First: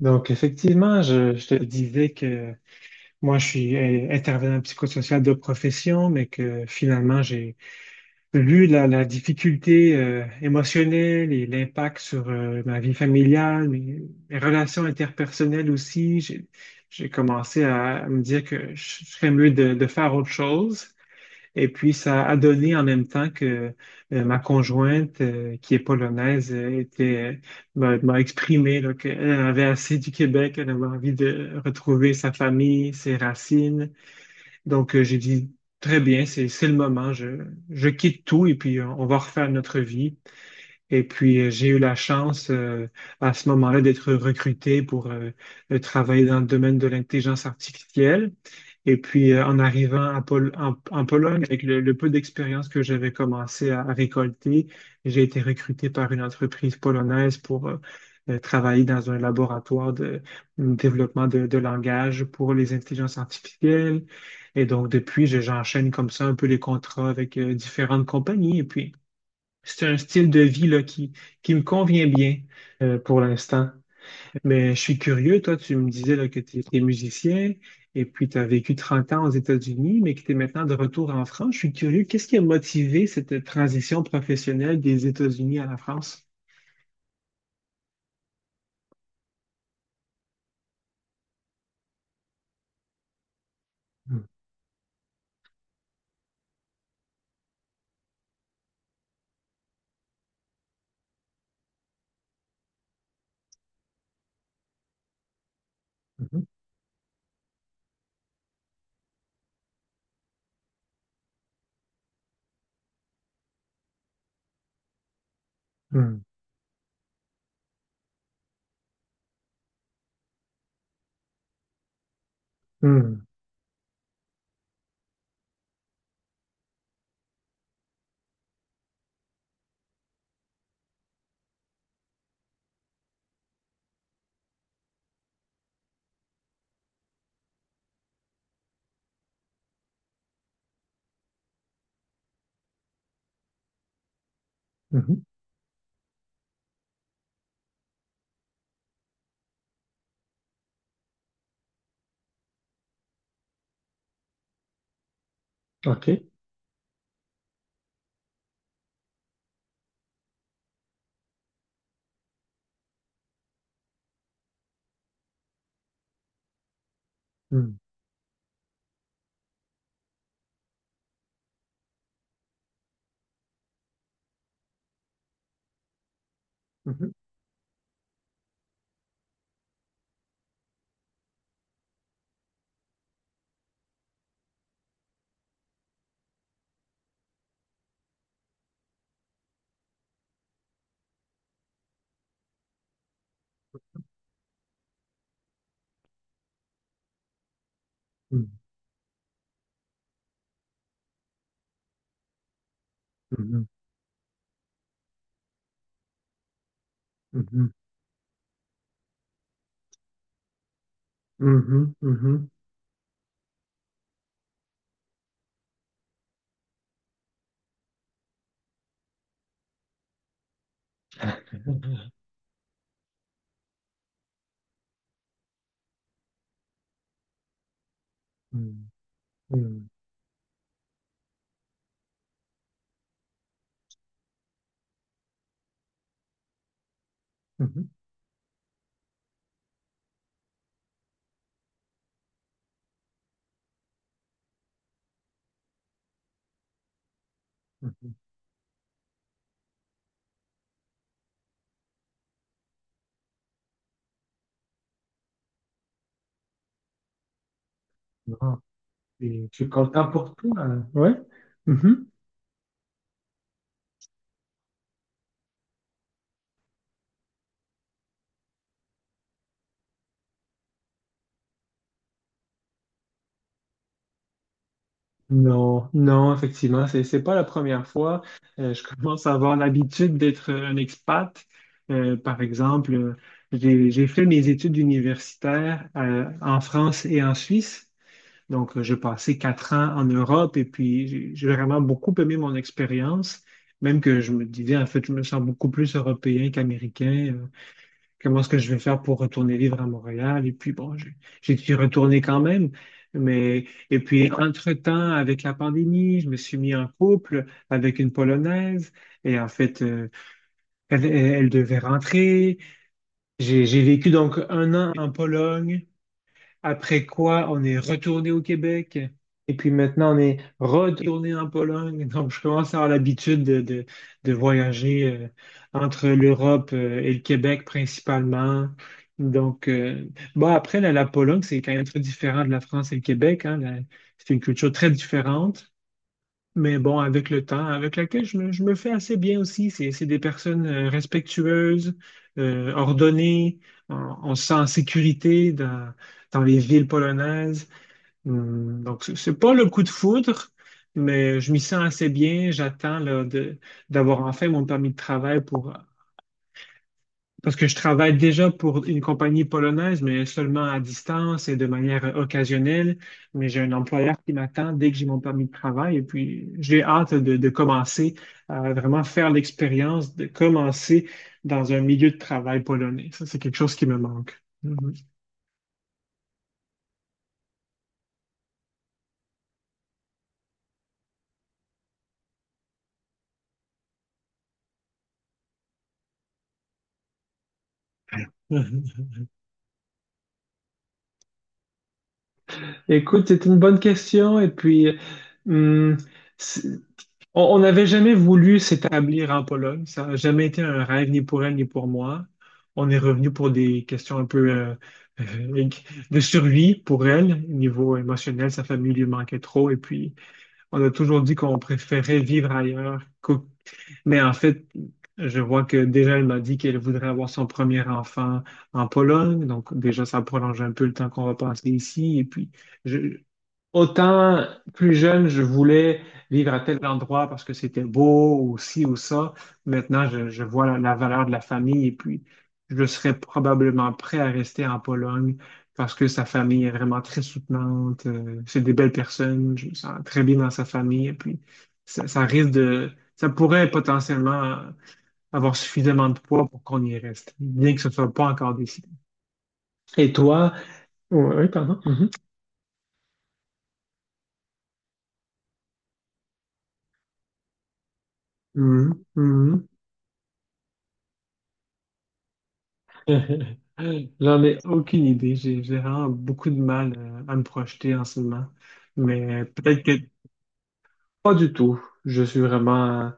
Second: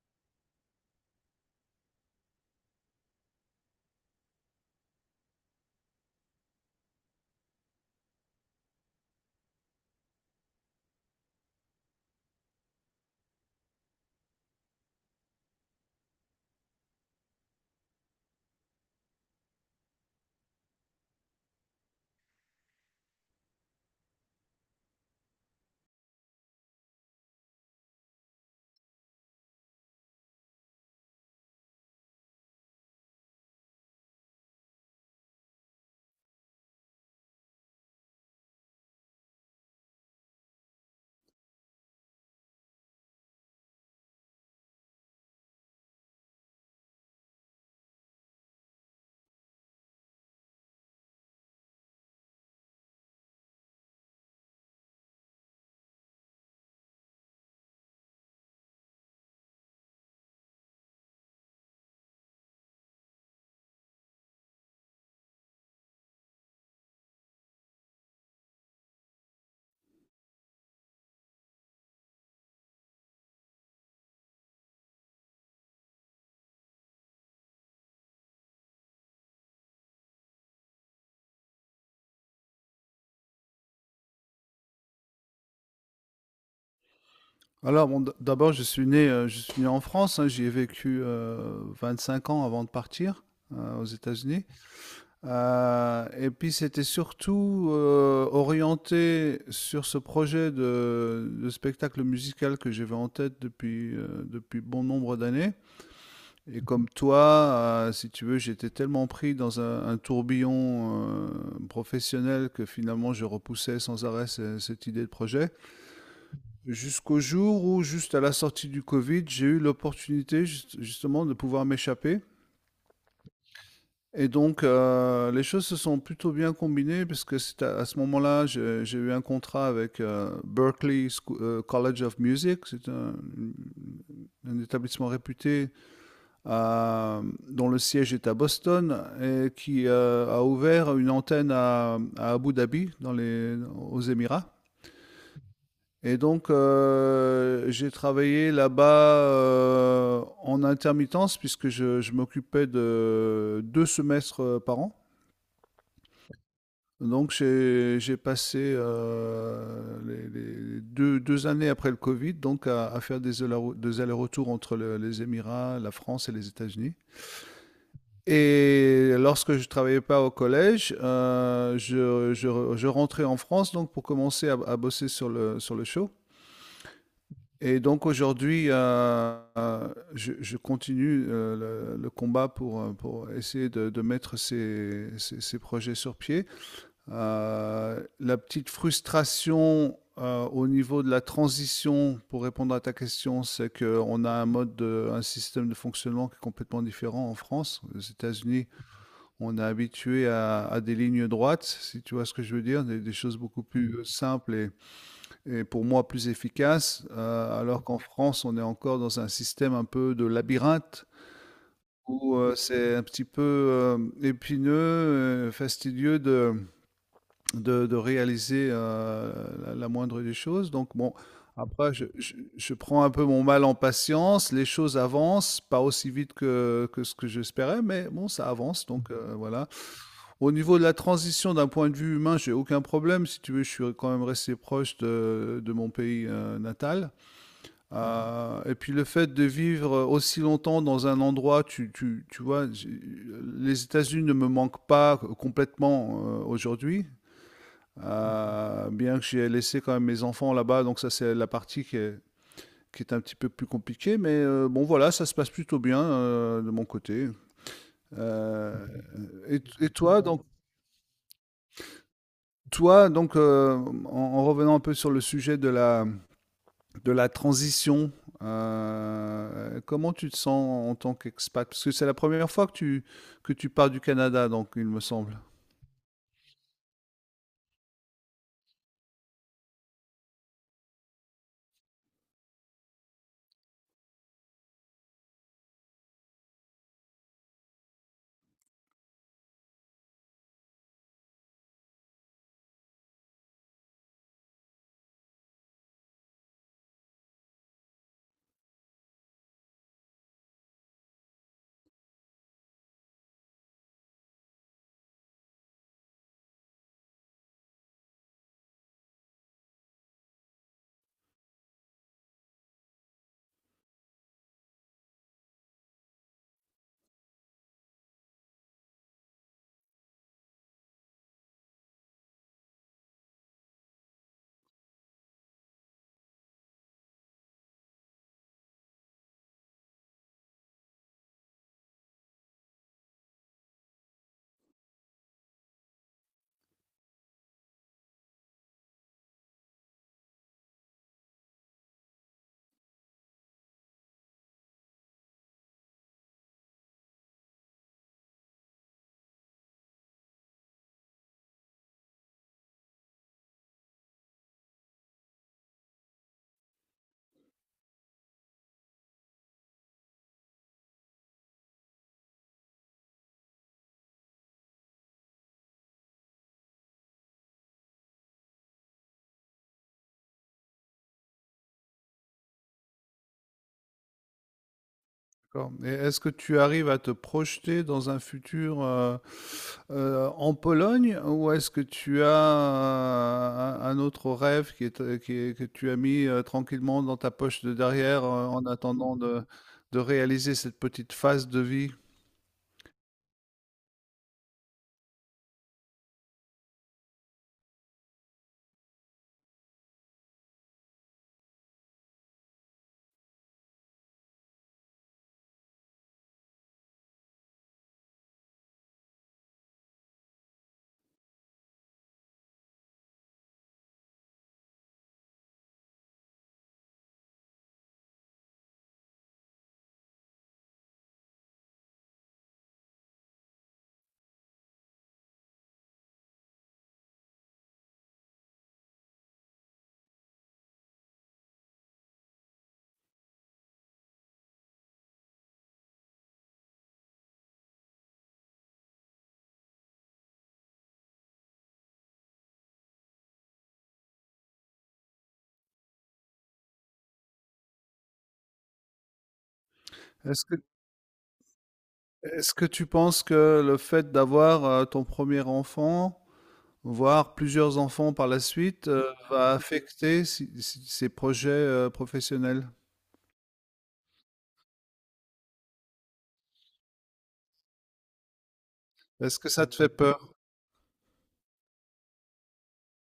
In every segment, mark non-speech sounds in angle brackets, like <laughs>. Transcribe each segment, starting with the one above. Donc, effectivement, je te disais que moi, je suis intervenant psychosocial de profession, mais que finalement, j'ai vu la difficulté émotionnelle et l'impact sur ma vie familiale, mes relations interpersonnelles aussi. J'ai commencé à me dire que je serais mieux de faire autre chose. Et puis, ça a donné en même temps que ma conjointe, qui est polonaise, m'a exprimé là, qu'elle avait assez du Québec, elle avait envie de retrouver sa famille, ses racines. Donc, j'ai dit, très bien, c'est le moment, je quitte tout et puis on va refaire notre vie. Et puis, j'ai eu la chance à ce moment-là d'être recruté pour travailler dans le domaine de l'intelligence artificielle. Et puis, en arrivant à en Pologne, avec le peu d'expérience que j'avais commencé à récolter, j'ai été recruté par une entreprise polonaise pour travailler dans un laboratoire de développement de langage pour les intelligences artificielles. Et donc, depuis, j'enchaîne comme ça un peu les contrats avec différentes compagnies. Et puis, c'est un style de vie là, qui me convient bien pour l'instant. Mais je suis curieux, toi, tu me disais là, que tu étais musicien et puis tu as vécu 30 ans aux États-Unis, mais que tu es maintenant de retour en France. Je suis curieux, qu'est-ce qui a motivé cette transition professionnelle des États-Unis à la France? Alors, bon, d'abord, je suis né en France, hein, j'y ai vécu 25 ans avant de partir aux États-Unis. Et puis, c'était surtout orienté sur ce projet de spectacle musical que j'avais en tête depuis bon nombre d'années. Mhm, Et comme toi, si tu veux, j'étais tellement pris dans un tourbillon professionnel que finalement, je repoussais sans arrêt cette idée de projet. mhm, Jusqu'au jour où, juste à la sortie du Covid, j'ai eu l'opportunité justement de pouvoir m'échapper. mhm, Donc les choses se sont plutôt bien combinées parce que c'est à ce moment-là, j'ai eu un contrat avec College of Music. C'est un établissement réputé euh, dont le siège est à Boston et qui a ouvert une antenne à Abu Dhabi, aux Émirats. mhm. Et donc, j'ai travaillé là-bas en intermittence puisque je m'occupais de deux semestres par an. OK. Donc, j'ai passé les deux années après le Covid donc à faire des allers-retours entre les Émirats, la France et les États-Unis. Mhm, Et lorsque je travaillais pas au collège, je rentrais en France donc pour commencer à bosser sur sur le show. mhm, Et donc aujourd'hui, je continue le combat pour essayer de mettre ces projets sur pied. La petite frustration au niveau de la transition, pour répondre à ta question, c'est qu'on a un un système de fonctionnement qui est complètement différent en France. Aux États-Unis, on est habitué à des lignes droites, si tu vois ce que je veux dire, des choses beaucoup plus simples et pour moi plus efficace, mhm, mhm, alors qu'en France, on est encore dans un système un peu de labyrinthe mhm, mhm, où mhm. C'est un petit peu épineux, fastidieux de réaliser la moindre des choses. Donc bon, après, <laughs> je prends un peu mon mal en patience, les choses avancent, pas aussi vite que ce que j'espérais, mais bon, ça avance, donc voilà. Mhm, Au niveau de la transition d'un point de vue humain, j'ai aucun problème. Si tu veux, je suis quand même resté proche de mon pays natal. mhm, Et puis le fait de vivre aussi longtemps dans un endroit, tu vois, les États-Unis ne me manquent pas complètement aujourd'hui. mhm, Bien que j'ai laissé quand même mes enfants là-bas, donc ça c'est la partie qui est un petit peu plus compliquée, mais bon voilà, ça se passe plutôt bien de mon côté. mhm. Euh, Des et, trucs et comme- importants. Hein. Ouais. Mhm. toi, donc en revenant un peu sur le sujet de la transition. Comment tu te sens en tant qu'expat? Parce que c'est la première fois que tu pars du Canada, donc il me semble. Non, non, effectivement, c'est pas la première fois. Je commence à avoir l'habitude d'être un expat. Par exemple, j'ai fait mes études universitaires en France et en Suisse. Donc, j'ai passé 4 ans en Europe et puis j'ai vraiment beaucoup aimé mon expérience, même que je me disais, en fait, je me sens beaucoup plus européen qu'américain. Comment est-ce que je vais faire pour retourner vivre à Montréal? Et puis bon, j'ai dû retourner quand même. Mais, et puis, entre-temps, avec la pandémie, je me suis mis en couple avec une Polonaise. Et en fait, elle devait rentrer. J'ai vécu donc 1 an en Pologne. Après quoi, on est retourné au Québec. Et puis maintenant, on est retourné en Pologne. <laughs> Donc, je commence à avoir l'habitude de voyager entre l'Europe et le Québec principalement. Donc, bon, après, la Pologne, c'est quand même très différent de la France et le Québec, hein. C'est une culture très différente. Mais bon, avec le temps, avec laquelle je me fais assez bien aussi. C'est des personnes respectueuses, ordonnées. On, on se sent en sécurité dans les villes polonaises. Donc, c'est pas le coup de foudre, mais je m'y sens assez bien. J'attends là, d'avoir enfin mon permis de travail pour parce que je travaille déjà pour une compagnie polonaise, mais seulement à distance et de manière occasionnelle. Mais j'ai un employeur qui m'attend dès que j'ai mon permis de travail. Et puis, j'ai hâte de commencer à vraiment faire l'expérience de commencer dans un milieu de travail polonais. Ça, c'est quelque chose qui me manque. Mhm. D'accord. Et est-ce que tu arrives à te projeter dans un futur en Pologne, ou est-ce que tu as un autre rêve qui est, que tu as mis tranquillement dans ta poche de derrière en <laughs> attendant de réaliser cette petite phase de vie? Écoute, c'est une bonne question. Et puis, hum, c'est- On n'avait jamais voulu s'établir en Pologne. Ça n'a jamais été un rêve ni pour elle ni pour moi. On est revenu pour des questions un peu euh, de survie pour elle. Au niveau émotionnel, sa famille lui manquait trop. Et puis, on a toujours dit qu'on préférait vivre ailleurs mais en fait, je vois que déjà, elle m'a dit qu'elle voudrait avoir son premier enfant en Pologne. Donc, déjà, ça prolonge un peu le temps qu'on va passer ici. Et puis, je, autant plus jeune, je voulais vivre à tel endroit parce que c'était beau ou ci ou ça. Maintenant, je vois la valeur de la famille et puis, je serais probablement prêt à rester en Pologne parce que sa famille est vraiment très soutenante. C'est des belles personnes. Je me sens très bien dans sa famille. Et puis, ça ça risque de ça pourrait potentiellement avoir suffisamment de poids pour qu'on y reste, bien que ce ne soit pas encore décidé. Et Est-ce toi? que, Oui, oui, pardon. Mhm. est-ce que tu penses que le fait d'avoir ton premier enfant, voir plusieurs enfants par la suite, Mhm. Va Mhm. affecter si ses projets, professionnels. <laughs> J'en ai aucune idée. J'ai vraiment beaucoup de mal à me projeter en ce moment. Est-ce Mais que ça te peut-être fait que peur? pas du tout. Je suis vraiment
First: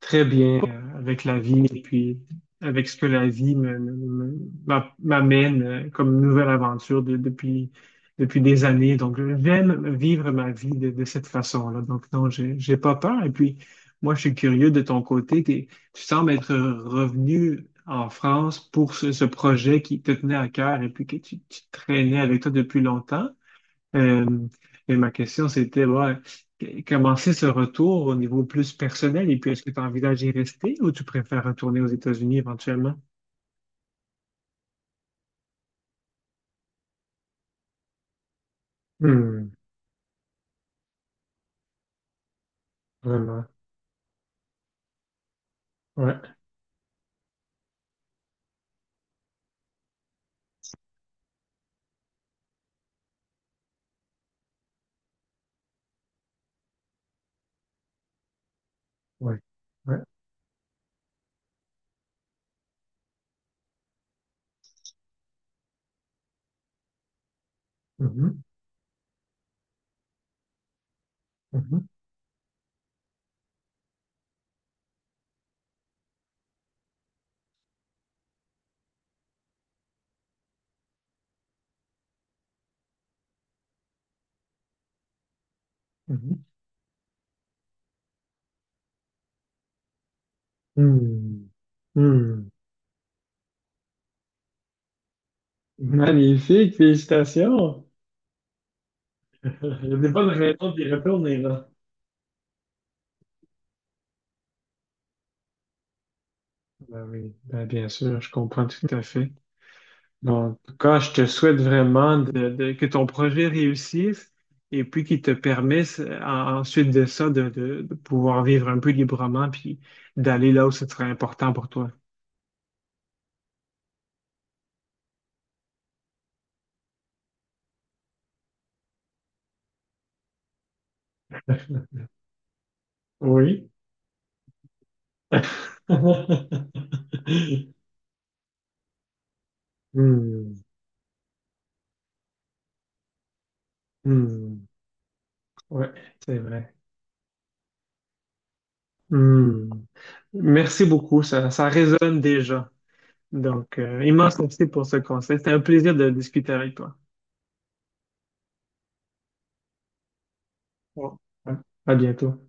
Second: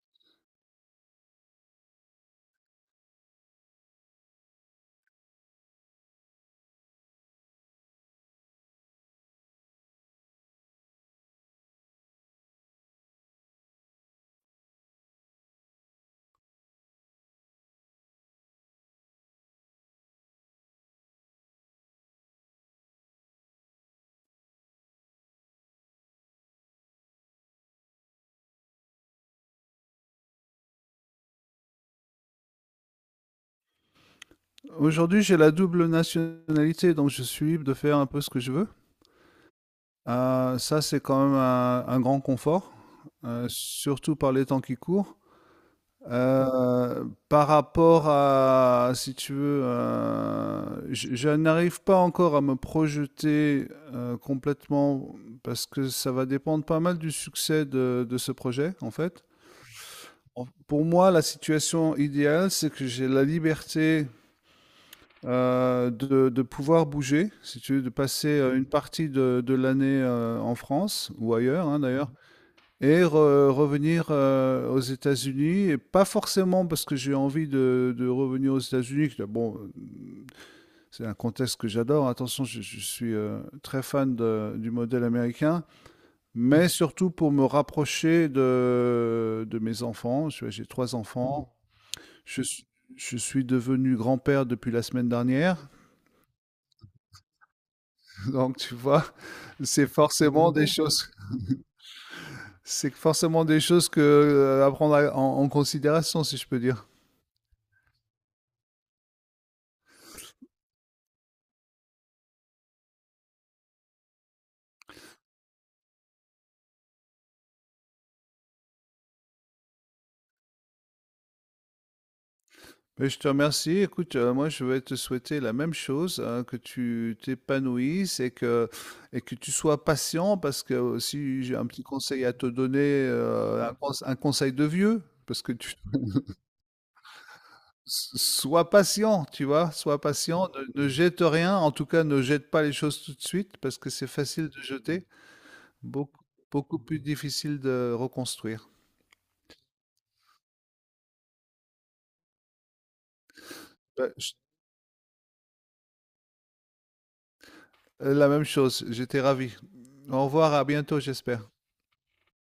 très bien avec la vie et puis avec ce que la vie m'amène comme nouvelle aventure depuis, depuis des années. Donc, j'aime vivre ma vie de cette façon-là. Donc, non, j'ai pas peur. Et puis, moi, je suis curieux de ton côté. Tu sembles être revenu en France pour ce projet qui te tenait à cœur et puis que tu traînais avec toi depuis longtemps. Euh, et ma question, c'était bah, comment c'est ce retour au niveau plus personnel et puis est-ce que tu envisages d'y rester ou tu préfères retourner aux États-Unis éventuellement? Aujourd'hui, j'ai la double nationalité, donc je suis libre de faire un peu ce que je veux. Hmm, Ça, c'est quand même un grand confort, vraiment. surtout par les temps qui courent. Ouais, Euh, par rapport à, si tu veux, je n'arrive pas encore à me projeter complètement parce que ça va dépendre pas mal du succès de ce projet, en fait. ouais, ouais. Pour moi, la situation idéale, c'est que j'ai la liberté de pouvoir bouger, si tu veux, de passer Mhm, une partie de l'année en France ou ailleurs, hein, mhm, d'ailleurs, et revenir aux États-Unis, et pas forcément parce que j'ai envie de revenir aux États-Unis. Bon, c'est un contexte que j'adore. Attention, je suis très fan du modèle américain, mhm. mais surtout pour me rapprocher de mes enfants. J'ai trois enfants. Hmm, Je, hmm. suis- je suis devenu grand-père depuis la semaine dernière, Magnifique, félicitations. <laughs> donc tu vois, <laughs> c'est Il y a des bonnes forcément des raisons d'y choses. retourner là. C'est forcément des choses que à prendre en considération, si je peux dire. Ben oui, ben bien sûr, je comprends tout à fait. Donc, tout je te souhaite vraiment que ton projet réussisse et puis qu'il te permette ensuite de ça de pouvoir vivre un peu librement puis d'aller là où ce serait important pour toi. Mais je te remercie. Écoute, moi, je vais te souhaiter la même chose, hein, que tu t'épanouisses et que tu sois patient, parce que si j'ai un petit <laughs> conseil à te donner, Oui. Un conseil de vieux, parce que tu <laughs> sois patient, tu vois, sois patient, Hmm, ne jette rien, en tout cas, ne jette pas les choses tout de suite, parce que c'est facile de hmm. jeter, Ouais, beaucoup, c'est vrai. beaucoup plus difficile de reconstruire. Hmm. Merci beaucoup, ça résonne déjà. Donc, Ben, je- immense merci pour ce conseil. C'était un plaisir de discuter avec toi. La même chose, j'étais ravi. Au revoir, à bientôt, Bon. j'espère. À bientôt.